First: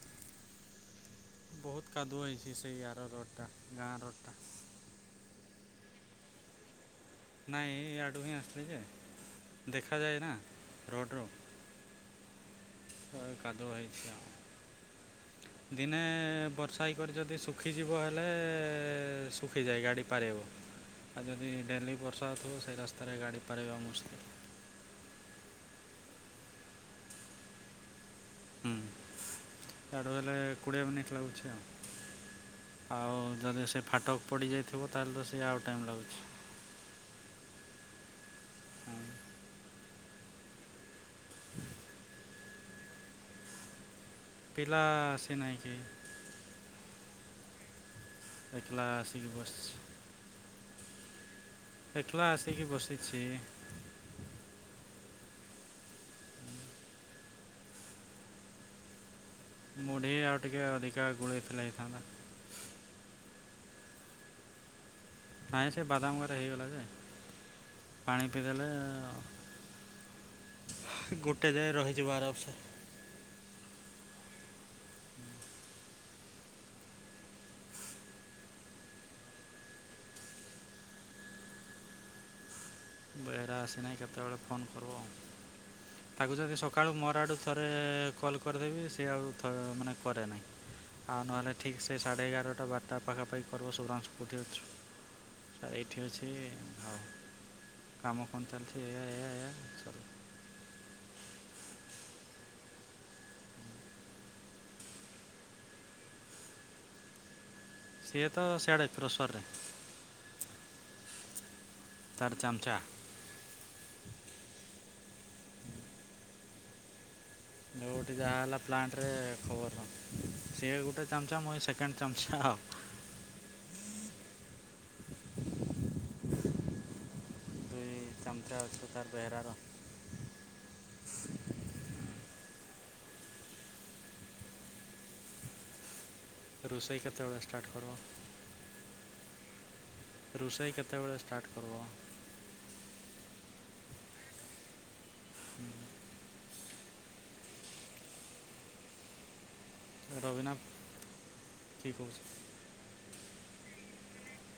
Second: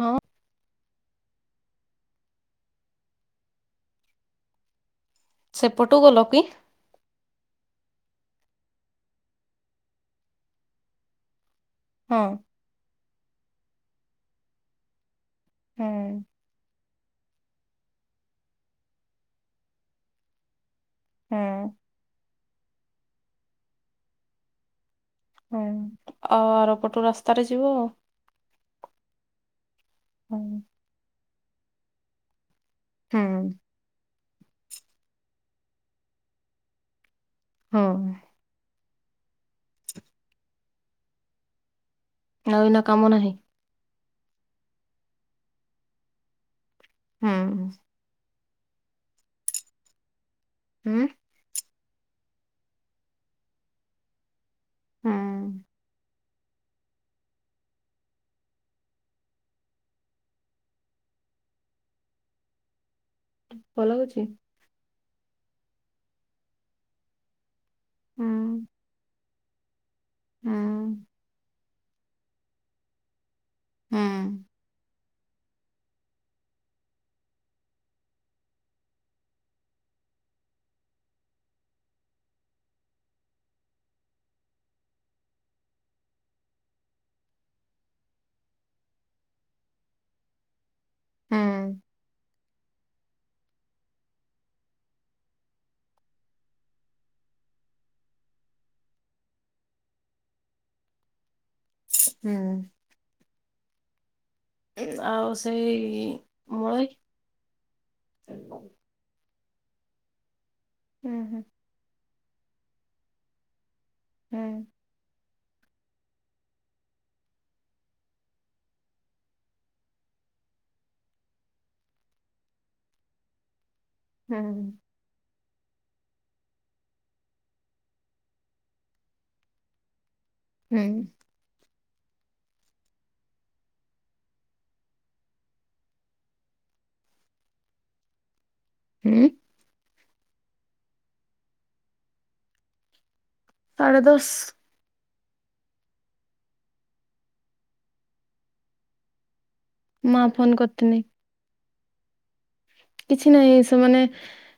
ହଁ। ବହୁତ କାଦୁଅ ହେଇଚି ସେଇଆର ରୋଡ଼ ଟା ଗାଁ ରଡ଼ ଟା। ସେପଟୁ ଗଲ କି? ନାଇଁ ଆଡ଼ୁ ହିଁ ଆସଥିଲି ଯେ ଦେଖାଯାଏ ନା ରୋଡ଼୍ ରୁ। ହଁ। କାଦୁଅ ହେଇଚି ଆଉ। ଦିନେ ହୁଁ ବର୍ଷା ସାଇକ ଯଦି ଶୁଖିଯିବ ହେଲେ ଶୁଖିଯାଏ ଗାଡ଼ି ପାରେଇବ। ଆଉ ଯଦି ହୁଁ ଡେଲି ବର୍ଷାହଉଥିବ ସେଇ ରାସ୍ତାରେ ଗାଡ଼ି ପାରେଇବା ମୁସ୍କିଲ। ହୁଁ ଆଉ ଆର ପଟୁ ରାସ୍ତାରେ ଯିବ ଆଉ। ହୁଁ ତାଠୁ ହେଲେ ହୁଁ କୋଡ଼ିଏ ମିନିଟ୍ ଲାଗୁଚି ଆଉ। ଆଉ ହୁଁ ଯଦି ସେ ଫାଟକ ପଡ଼ିଯାଇଥିବ ତାହେଲେ ତ ସେ ଆଉ ଟାଇମ୍ ଲାଗୁଚି। ହଁ। ହଁ। ଆଉ ଏନା କାମ ନାହିଁ। ପିଲା ଆସି ନାହିଁ କି? ହୁଁ। ଏକଲା ଆସିକି ବସିଚି। ହୁଁ। ଏକଲା ଆସିକି ବସିଛି। ହୁଁ। ମୁଢି ଆଉ ଟିକେ ଅଧିକା ଗୁଳେଇଥିଲା ହେଇଥାନ୍ତା। ଭଲ [unintelligible] ନାଇଁ ସେ ବାଦାମ ଗରେ ହେଇଗଲା ଯେ ପାଣି ହୁଁ ହୁଁ ପିଇଦେଲେ ଗୋଟେ ଯାଏ ରହିଯିବ ଅରାମସେ। ହୁଁ। ବେହେରା ଆସିନାହିଁ କେତେବେଳେ ଫୋନ୍ କରବଉ। ତାଗୁ ଯଦି ସକାଳୁ ମୋର ଆଡ଼ୁ ଥରେ କଲ୍ କରିଦେବି ସିଏ ଆଉ ଥ ମାନେ କରେ ନାହିଁ। ଆଉ ନହେଲେ ହୁଁ ଠିକ ସେ ସାଢେ ଏଗାରଟା ବାରଟା ପାଖାପାଖି ପର୍ବ [unintelligible] କୋଉଠି ଅଛୁ? ସାର ଏଇଠି ଅଛି। ଆଉ କାମ କନ ଚାଲଚି ଏଆ ଏଆ ଏଆ ଚାଲ। ହୁଁ। ଆଉ ସେଇ ମଳେଇ ସିଏ ତ ସିଆଡେ କ୍ରସରରେ। ହୁଁ ହୁଁ। ତାର ଚାମ୍ଚା। ହୁଁ। ଯୋଉଠି ଯାହା ହେଲା ପ୍ଲାଣ୍ଟରେ ଖବର ଦବ ସିଏ ଗୋଟେ ଚାମ୍ଚା ମୁଇ ସେକେଣ୍ଡ୍ ଚାମ୍ଚା ଆଉ। ହୁଁ। ଦୁଇ ଚାମ୍ଚା ଅଛୁ ତାର ବେହେରାର। ହୁଁ। ରୋଷେଇ କେତେବେଳେ ଷ୍ଟାର୍ଟ୍ କର? ହୁଁ। ରୋଷେଇ କେତେବେଳେ ଷ୍ଟାର୍ଟ କର୍ ବ? ସାଢ଼େ ଦଶ୍। ହୁଁ। ମା ଫୋନ ରବିନା କରିଥିଲି କି କୋଉ କିଛି ନାଇଁ ସେମାନେ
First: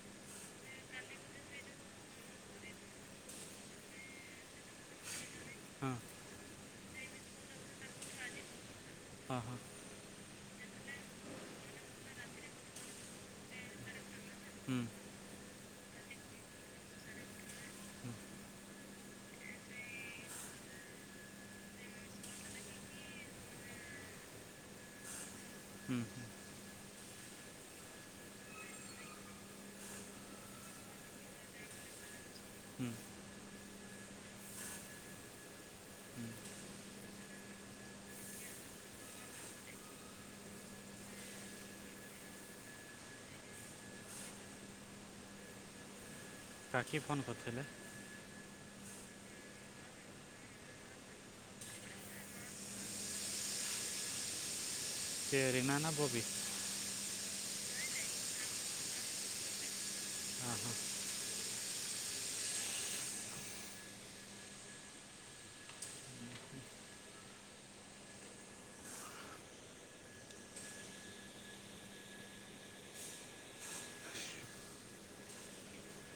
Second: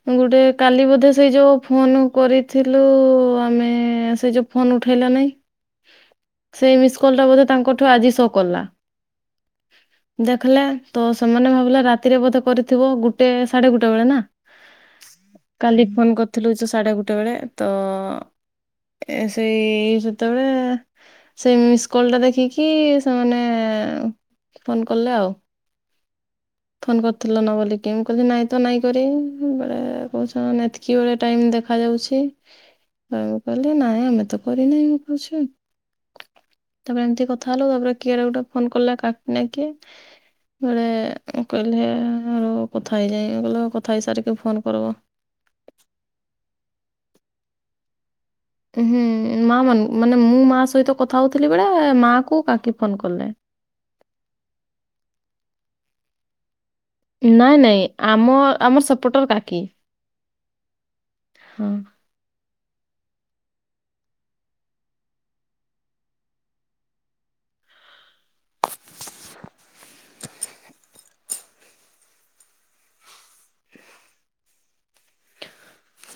ଗୋଟେ କାଲି ବୋଧେ ସେଇ ଯୋଉ ଫୋନ କରିଥିଲୁ ଆମେ ସେ ଯୋଉ। ଫୋନ୍ ଉଠେଲା ନାଇ ହଁ ସେଇ ମିସ୍ କଲ୍ ଟା ବୋଧେ ତାଙ୍କଠୁ ଆଜି ସୋ କଲା। ଅ ହଁ ଦେଖ୍ ଲେ ତ ସେମାନେ ଭାବିଲେ ରାତିରେ ବୋଧେ କରିଥିବ ଗୋଟେ ସାଢେ ଗୋଟେ ବେଳେ ନା। ହୁଁ। କାଲି ଫୋନ୍ କରିଥିଲୁ ଯୋଉ ସାଢେ ଗୋଟେ ବେଳେ ତ ହୁଁ ଏ ସେଇ ସେତେବେଳେ ସେ ମିସ୍ କଲ୍ ଟା ଦେଖିକି ସେମାନେ ଫୋନ୍ କଲେ ଆଉ। ହୁଁ। ଫୋନ୍ କରିଥିଲ ନା ବୋଲି କେ ମୁଁ କାଲି ନାଇଁ ତ ନାଇଁ କରି‌ ବେଳେ କହୁଛ ଏତ୍କି ବେଳେ ଟାଇମ୍ ଦେଖା ଯାଉଛି। ହୁଁ କ ମୁଁ କହିଲି ନାଇଁ ଆମେ ତ କରିନାହିଁ ମୁଁ କଇଛି ହୁଁ ତାପରେ ଏମ୍ତି କଥା ହେଲୁ ତାପରେ କିଏଡେ ଗୋଟେ ଫୋନ୍ କଲା କାକି ନା କିିଏ। ବେଳେ କହିଲେ ଆ ରହ କଥା ହେଇଯାଏ କହିଲେ କଥା ହେଇ ସାରିକି ଫୋନ୍ କରିବ। ରାକ୍ଷୀ ଫୋନ୍ କରିଥିଲେ। ହୁଁ ମା ମ ମାନେ ମୁଁ ମା ସହିତ କଥା ହଉଥିଲି ବେଳେ ମାଆ କୁ କାକି ଫୋନ୍ କଲେ। କେ ରିନା ନା ବବି? ନାଇଁ ନାଇଁ ଆମ ଆମର ସେପଟର କାକି। ଅହଁ। ହଁ।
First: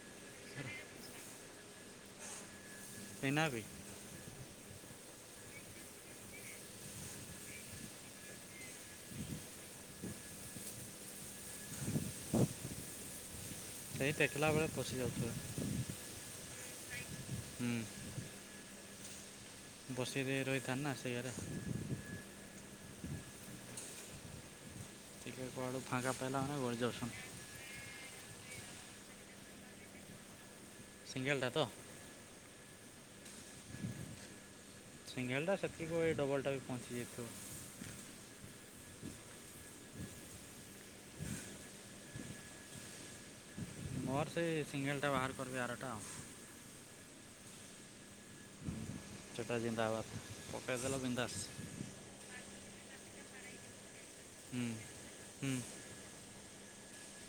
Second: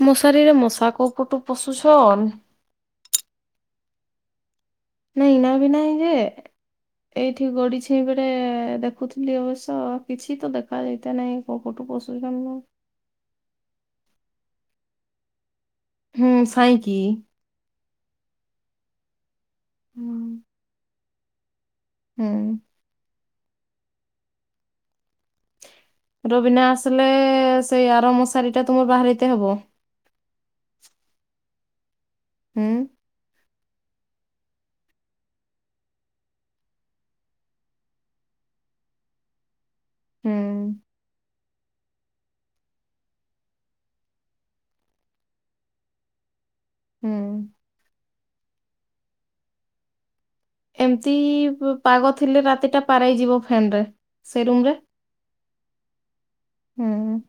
ମଶାରୀରେ ମଶା କୋଉ ପଟୁ ପୋଶୁଛନ୍? ଏନାବି। ନାଇଁ ଏନାବି ନାଇଁ ଯେ ଏଇଠି ଗଡିଛି ବେଳେ ଦେଖୁଥିଲି ଅବଶ୍ୟ କିଛି ତ ଦେଖା ଯାଇତେ ନାଇଁ। କୋଉପଟୁ ପଡୁଚି ଯାନ ସେଇ ଟେକିଲା ବେଳେ ପଶିଯାଉଥିବ। ହୁଁ ସାଇଁକି ହୁଁ। ହୁଁ ବସେଇଦେଇ ରହିଥାନ୍ ନା ସେଇଗାରେ। ହୁଁ। ଟିକ କୁଆଡୁ ଫାଙ୍କା ପାଇଲା ମାନେ ରୁବିନା ଗଳି ଆସିଲେ ଯାଉଛନ୍ ସେଇ ଆର ମଶାରୀ ଟା ତୁମ ବାହାରିତେ ହବ। ସିଙ୍ଗେଲ୍ ଟା ତ? ହୁଁ। ସିଙ୍ଗେଲ୍ ଟା ସେତିକି ୱେ ଡବଲ୍ ଟା ବି ପହଞ୍ଚିଯାଇଥିବ। ହୁଁ। ମୋର୍ ସେ ସିଙ୍ଗେଲ୍ ଟା ବାହାର୍ କରିବି ଆରଟା ଆଉ। ହୁଁ। ସେଟା ଜିନ୍ଦବାଦ୍। ଏମତି ପ ପାଗ ଥିଲେ ରାତିଟା ପାର ଏଇ ଯିବ ଫ୍ୟାନ୍ ରେ। ସେ ରୁମ୍ ହୁଁ ରେ ହୁଁ ହୁଁ।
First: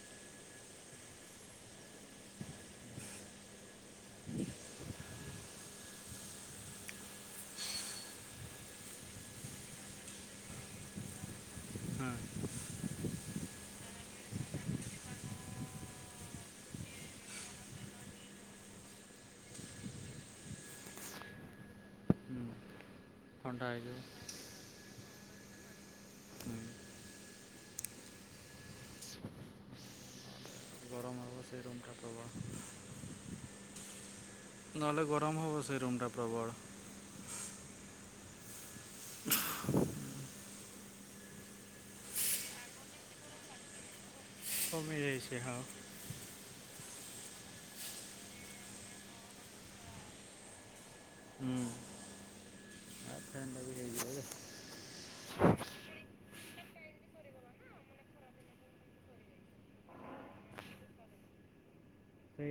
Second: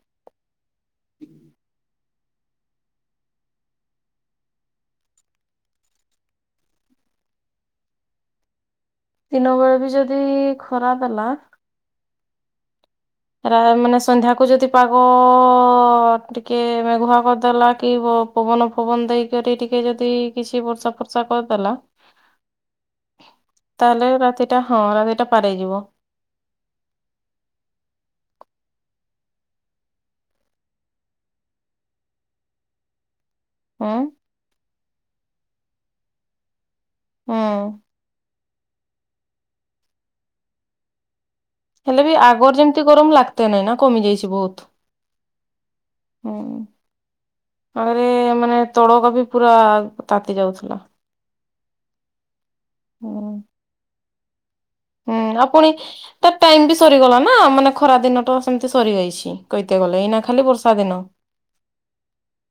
ଦିନ ବେଳେ ବି ଯଦି ଖରା ଦେଲା ହଁ। ଏରା ମାନେ ସନ୍ଧ୍ୟାକୁ ଯଦି ପାଗ ଅ-ଅ-ଅ-ଅ ଟିକେ ମେଘୁଆ କରିଦେଲା କି ବ ପବନ ଫବନ ଦେଇକରି ଟିକେ ଯଦି କିଛି ବର୍ଷା ଫର୍ଷା କର୍ ଦେଲା [unintelligible] ଥଣ୍ଡା ହେଇଯିବ ତାହେଲେ ରାତିଟା ହଁ ରାତିଟା ପାରେଇ ଯିବ। ହୁଁ ଗରମ୍ ହବ ସେ ରୁମ୍ ଟା ପ୍ରବ ଉଁ ନଏଲେ ଗରମ୍ ହବ ସେ ରୁମ୍ ଟା ପ୍ରବଳ। ଉଁ। ହେଲେ ବି ଆଗର୍ ଯେମ୍ତି ଗରମ ଲାଗ୍ ତେ ନାଇ ନା କମି ଯାଇଚି ବହୁତ୍। କମି ଯାଇଛି ହଁ। ହୁଁ। ଆରେ ମାନେ ତଡକା ବି ପୁରା ତାତି ଯାଉଥିଲା। ହୁଁ। ଫ୍ୟାନ୍ ଟା ବି ହେଇଯିବ ଯେ। ହେଁ ର ପୁଣି ‌। ତା ଟାଇମ୍ ବି ସରିଗଲା ନା ମାନେ ଖରା ଦିନଟ ସେମ୍ତି ସରିଯାଇଛି କହିତେ ଗଲେ ଏଇନା ଖାଲି ବର୍ଷା ଦିନ।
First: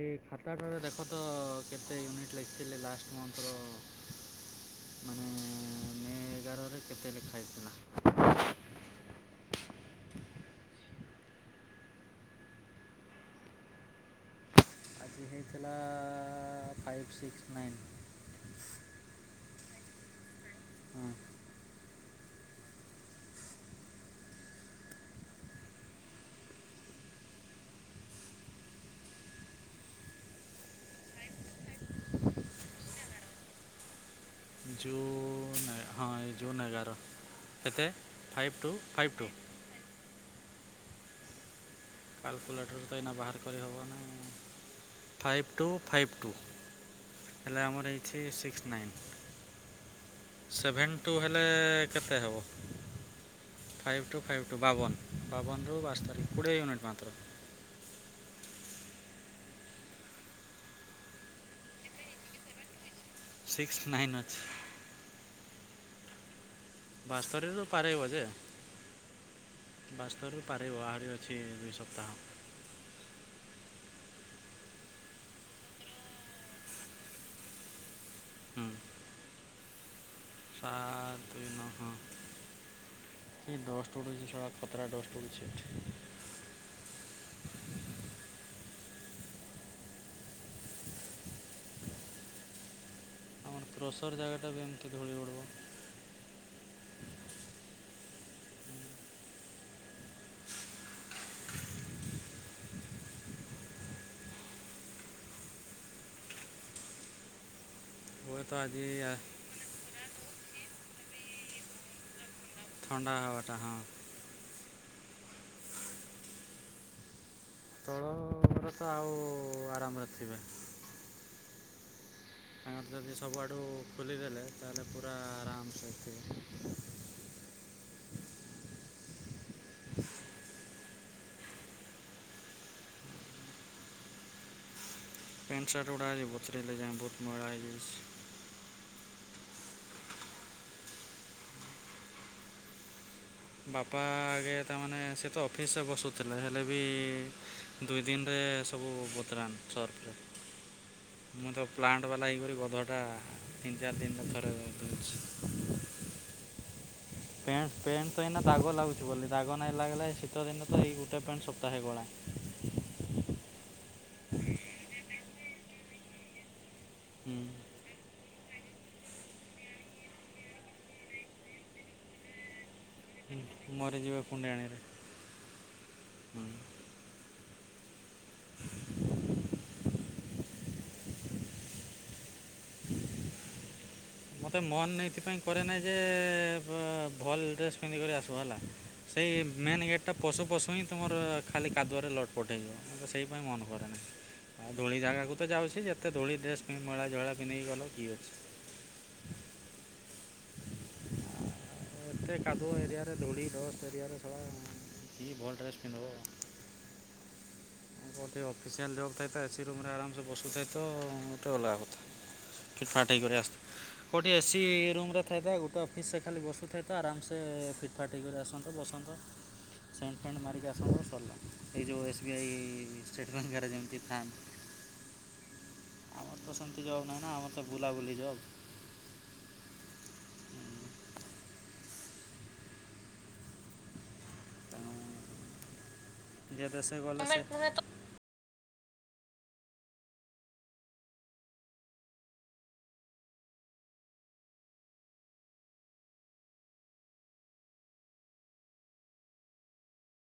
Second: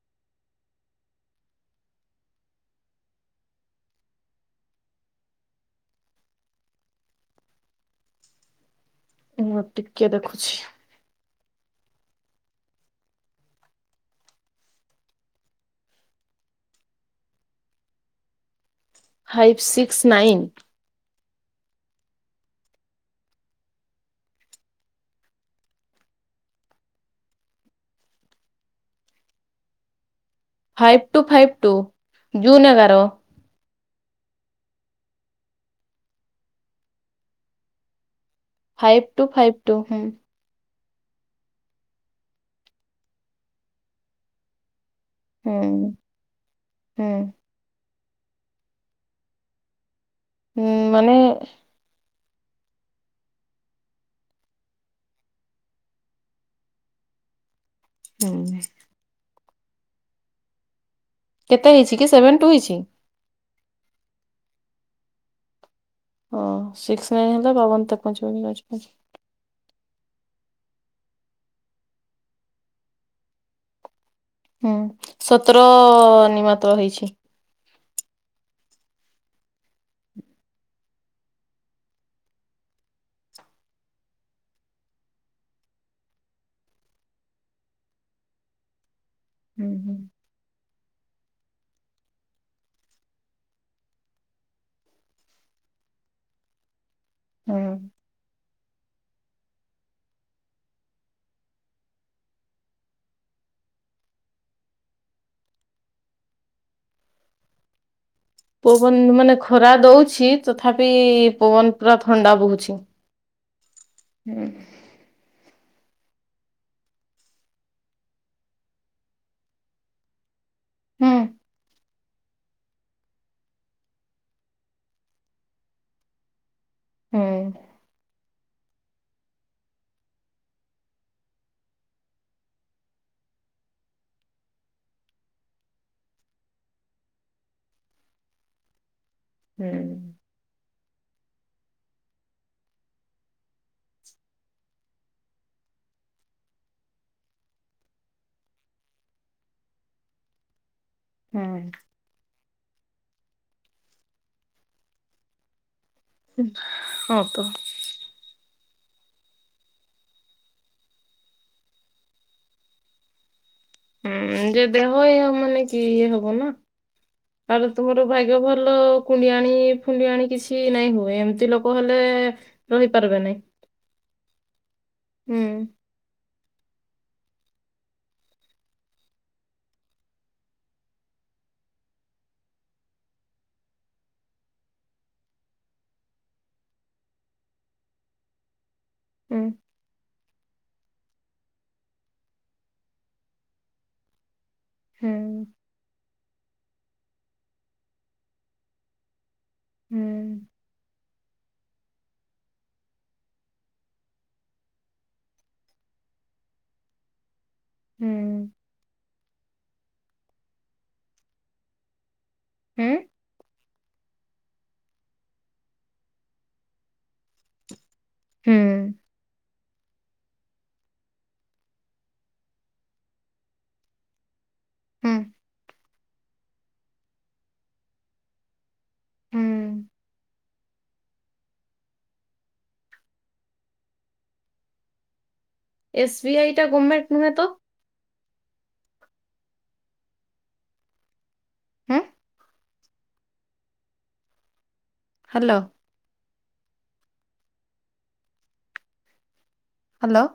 ଏ ଖାତାଟାରେ ଦେଖ ତ କେତେ ୟୁନିଟ୍ ଲେଖିଥିଲି ଲାଷ୍ଟ୍ ମନ୍ଥର? ମାନେ ମେ ଏଗାରରେ କେତେ ଲେଖା ହୋଇଥିଲା? ମୁଁ ଟିକେ ଦେଖୁଛି। ଆଜି ହେଇଥିଲା ଆ-ଆ-ଆ five six nine. Five six nine. ହଁ five two five two June ଏଗାର। ଜୁନେ ହଁ ଏଇ ଜୁନ୍ ଏଗାର କେତେ? ଫାଇଭ୍ ଟୁ ଫାଇଭ୍ ଟୁ ହୁଁ। କାଲ୍କୁଲେଟର୍ ତ ଏଇନା ବାହାର କରି ହବ ନାଇ। ଫାଇଭ୍ ଟୁ ହୁଁ ଫାଇଭ୍ ଟୁ ହୁଁ। ହେଲା ଆମର ହେଇଛି ସିକ୍ସ ନାଇନ୍। ହୁଁ ସେଭେନ୍ ଟୁ ମାନେ ହେଲେ କେତେ ହେବ? ଫାଇଭ ଟୁ ଫାଇଭ୍ ଟୁ ବାବନ୍ ବାବନ୍ ରୁ ବାସ୍ତରୀ କୋଡ଼ିଏ ୟୁନିଟ୍ ମାତ୍ର। ହୁଁ। କେତେ ହେଇଚି କି ସେଭେନ୍ ଟୁ ହେଇଚି? ସିକ୍ସ ନାଇନ୍ ଅଛି। ଓ ସିକ୍ସ ନାଇନ୍ ହେଲେ ବାସ୍ତରୀରୁ ବାବନ୍ ତେପ [unintelligible] ବାସ୍ତରୁ ପାରିବ ଆହୁରି ଅଛି ଦୁଇ ସପ୍ତାହ। ହୁଁ ସତର ନି ମାତ୍ର ହେଇଛି। ହୁଁ। ସାତ ନ ହଁ। ଏ ଡଷ୍ଟ ଉଡୁଛି ଶଳା ଖତରା ଡଷ୍ଟ ଉଡୁଛି। ହୁଁ, ହୁଁ। କଣ କ୍ରସର ଜାଗାଟା ବି ଏମିତି ଧୂଳି ଉଡ଼ିବ। ହୁଁ। ହୁଏତ ଆଜି ପବନ ଆ- ମାନେ ଖରା ଦଉଛି ତଥାପି ପବନ ପୁରା ଥଣ୍ଡା ବୋହୁଛି। ଥଣ୍ଡା ହାୱାଟା ହଁ। ହୁଁ। ଷୋଳବରଷ ଆଉ ଆରାମରେ ଥିବେ। ହୁଁ। ଫ୍ୟାନ ଯଦି ସବୁଆଡ଼ୁ ଖୋଲିଦେଲେ ତାହେଲେ ପୁରା ଆରାମସେ ହୁଁ। ପେଁଣ୍ଟ ସାର୍ଟ ଗୁଡ଼ା ଆଜି ବତୁରେଇଲେ ଯାଏ ବହୁତ ମଳା ହେଇଯାଇଛି। ହୁଁ। ବାପା ଆଗେ ତାମାନେ ସେ ତ ଅଫିସରେ ବସୁଥିଲେ ହେଲେ ବି ଦୁଇ ଦିନରେ ସବୁ ବତରାନ୍ ସର୍ଫରେ। ମୁଁ ତ ହୁଁ ପ୍ଲାଣ୍ଟ ବାଲା ଏହିପରି ଗଧଟା ତିନି ଚାରି ଦିନରେ ଥରେ ଧୋଉଛି। ହଁ ତ। ପେଣ୍ଟତ ଏଇନା ଦାଗ ଲାଗୁଛି ବୋଲି ଦାଗ ନାଇଁ ଲାଗିଲା ଶୀତ ଦିନ ତ ଏଇ ଗୋଟେ ପ୍ୟାଣ୍ଟ ସପ୍ତାହେ ଗଳା। [unintelligible] ହୁଁ, ଯେ ଦେହ ଇହ ମାନେ କି ଇଏ ହବ ନା। ଆ ତୁମର ଭାଗ୍ୟ ଭଲ କୁଣ୍ଡି ଆଣି ଫୁଣ୍ଡିଆଣି କିଛି ନାଇଁ ହୁଏ ଏମିତି ଲୋକ [unintelligible] କହିଲେ ରହି ପାରିବେ ନାଇଁ। ମରିଯିବେ କୁଣ୍ଡି ଆଣିରେ। ହୁଁ। [inaudible] ମତେ ମନ୍ ଏଇଥିପାଇଁ କରେ ନାଇଁ ଯେ ବ ଭଲ ଡ୍ରେସ୍ ପିନ୍ଧିକରି ଆସବୁ ହେଲା। [unintelligible] ସେଇ ହୁଁ ମେନ୍ ଗେଟ୍ ଟା ପଶୁ ପଶୁ ହିଁ ତମର ଖାଲି କାଦୁଆରେ ଲଟପଟ ହେଇ ଯିବ ମୁଁ ତ ସେଇପାଇଁ ମନ କରେନା ଆଉ ଧୂଳି ହୁଁ ଜାଗାକୁ ତ ଯାଉଛି ଯେତେ ଧୂଳି ଡ୍ରେସ ପିନ୍ଧି ମଇଳା ଝଇଳା ପିନ୍ଧିକି ଗଲେ କିଏ ଅଛି? ଆଉ ହୁଁ। ଆଉ ଏତେ କାଦୁଅ ଏରିଆରେ ଧୂଳି ଡଷ୍ଟ ଏରିଆରେ ଶଳା କି ଭଲ ଡ୍ରେସ ପିନ୍ଧବ? ହୁଁ ଗୋଟେ ଅଫିସିଆଲ ଜବ [unintelligible] ତ ଏସି ରୁମ ରେ ଆରାମସେ ବସୁଥାଏ ତ ଗୋଟେ ଅଲଗା କଥା ହୁଁ ଫିଟଫାଟ ହେଇ କରି ଆସଥ କୋଉଠି ଏସି ରୁମରେ ଥାଏ ଗୋଟେ ଅଫିସରେ ଖାଲି ବସୁଥାଏ ଆରାମସେ ଫିଟ ପାଟି କରି ଆସନ୍ତ ହୁଁ ବସନ୍ତ। ସେଣ୍ଟ ଫେଣ୍ଟ ମାରିକି ଆସନ୍ତ ସରଲା। ଏଇ ଯୋଉ ଏସ୍ ବି ଆଇ ଷ୍ଟେଟବ୍ୟାଙ୍କ ରେ ଯେମିତି ଥାନ୍ତ ହୁଁ। ଆମର ତ ସେମିତି ଜବ୍ ନାହିଁ ନା ଆମରତେ ବୁଲାବୁଲି ଜବ୍। ହୁଁ। [unintelligible] ଏସ ବି ଆଇ ଯେ ଟା ଦେଶେ ଗର୍ମେଣ୍ଟ ଗଲେ ନୁହେଁ ସେ ତ। ହୁଁ। ହାଲୋ। ହ୍ୟାଲୋ।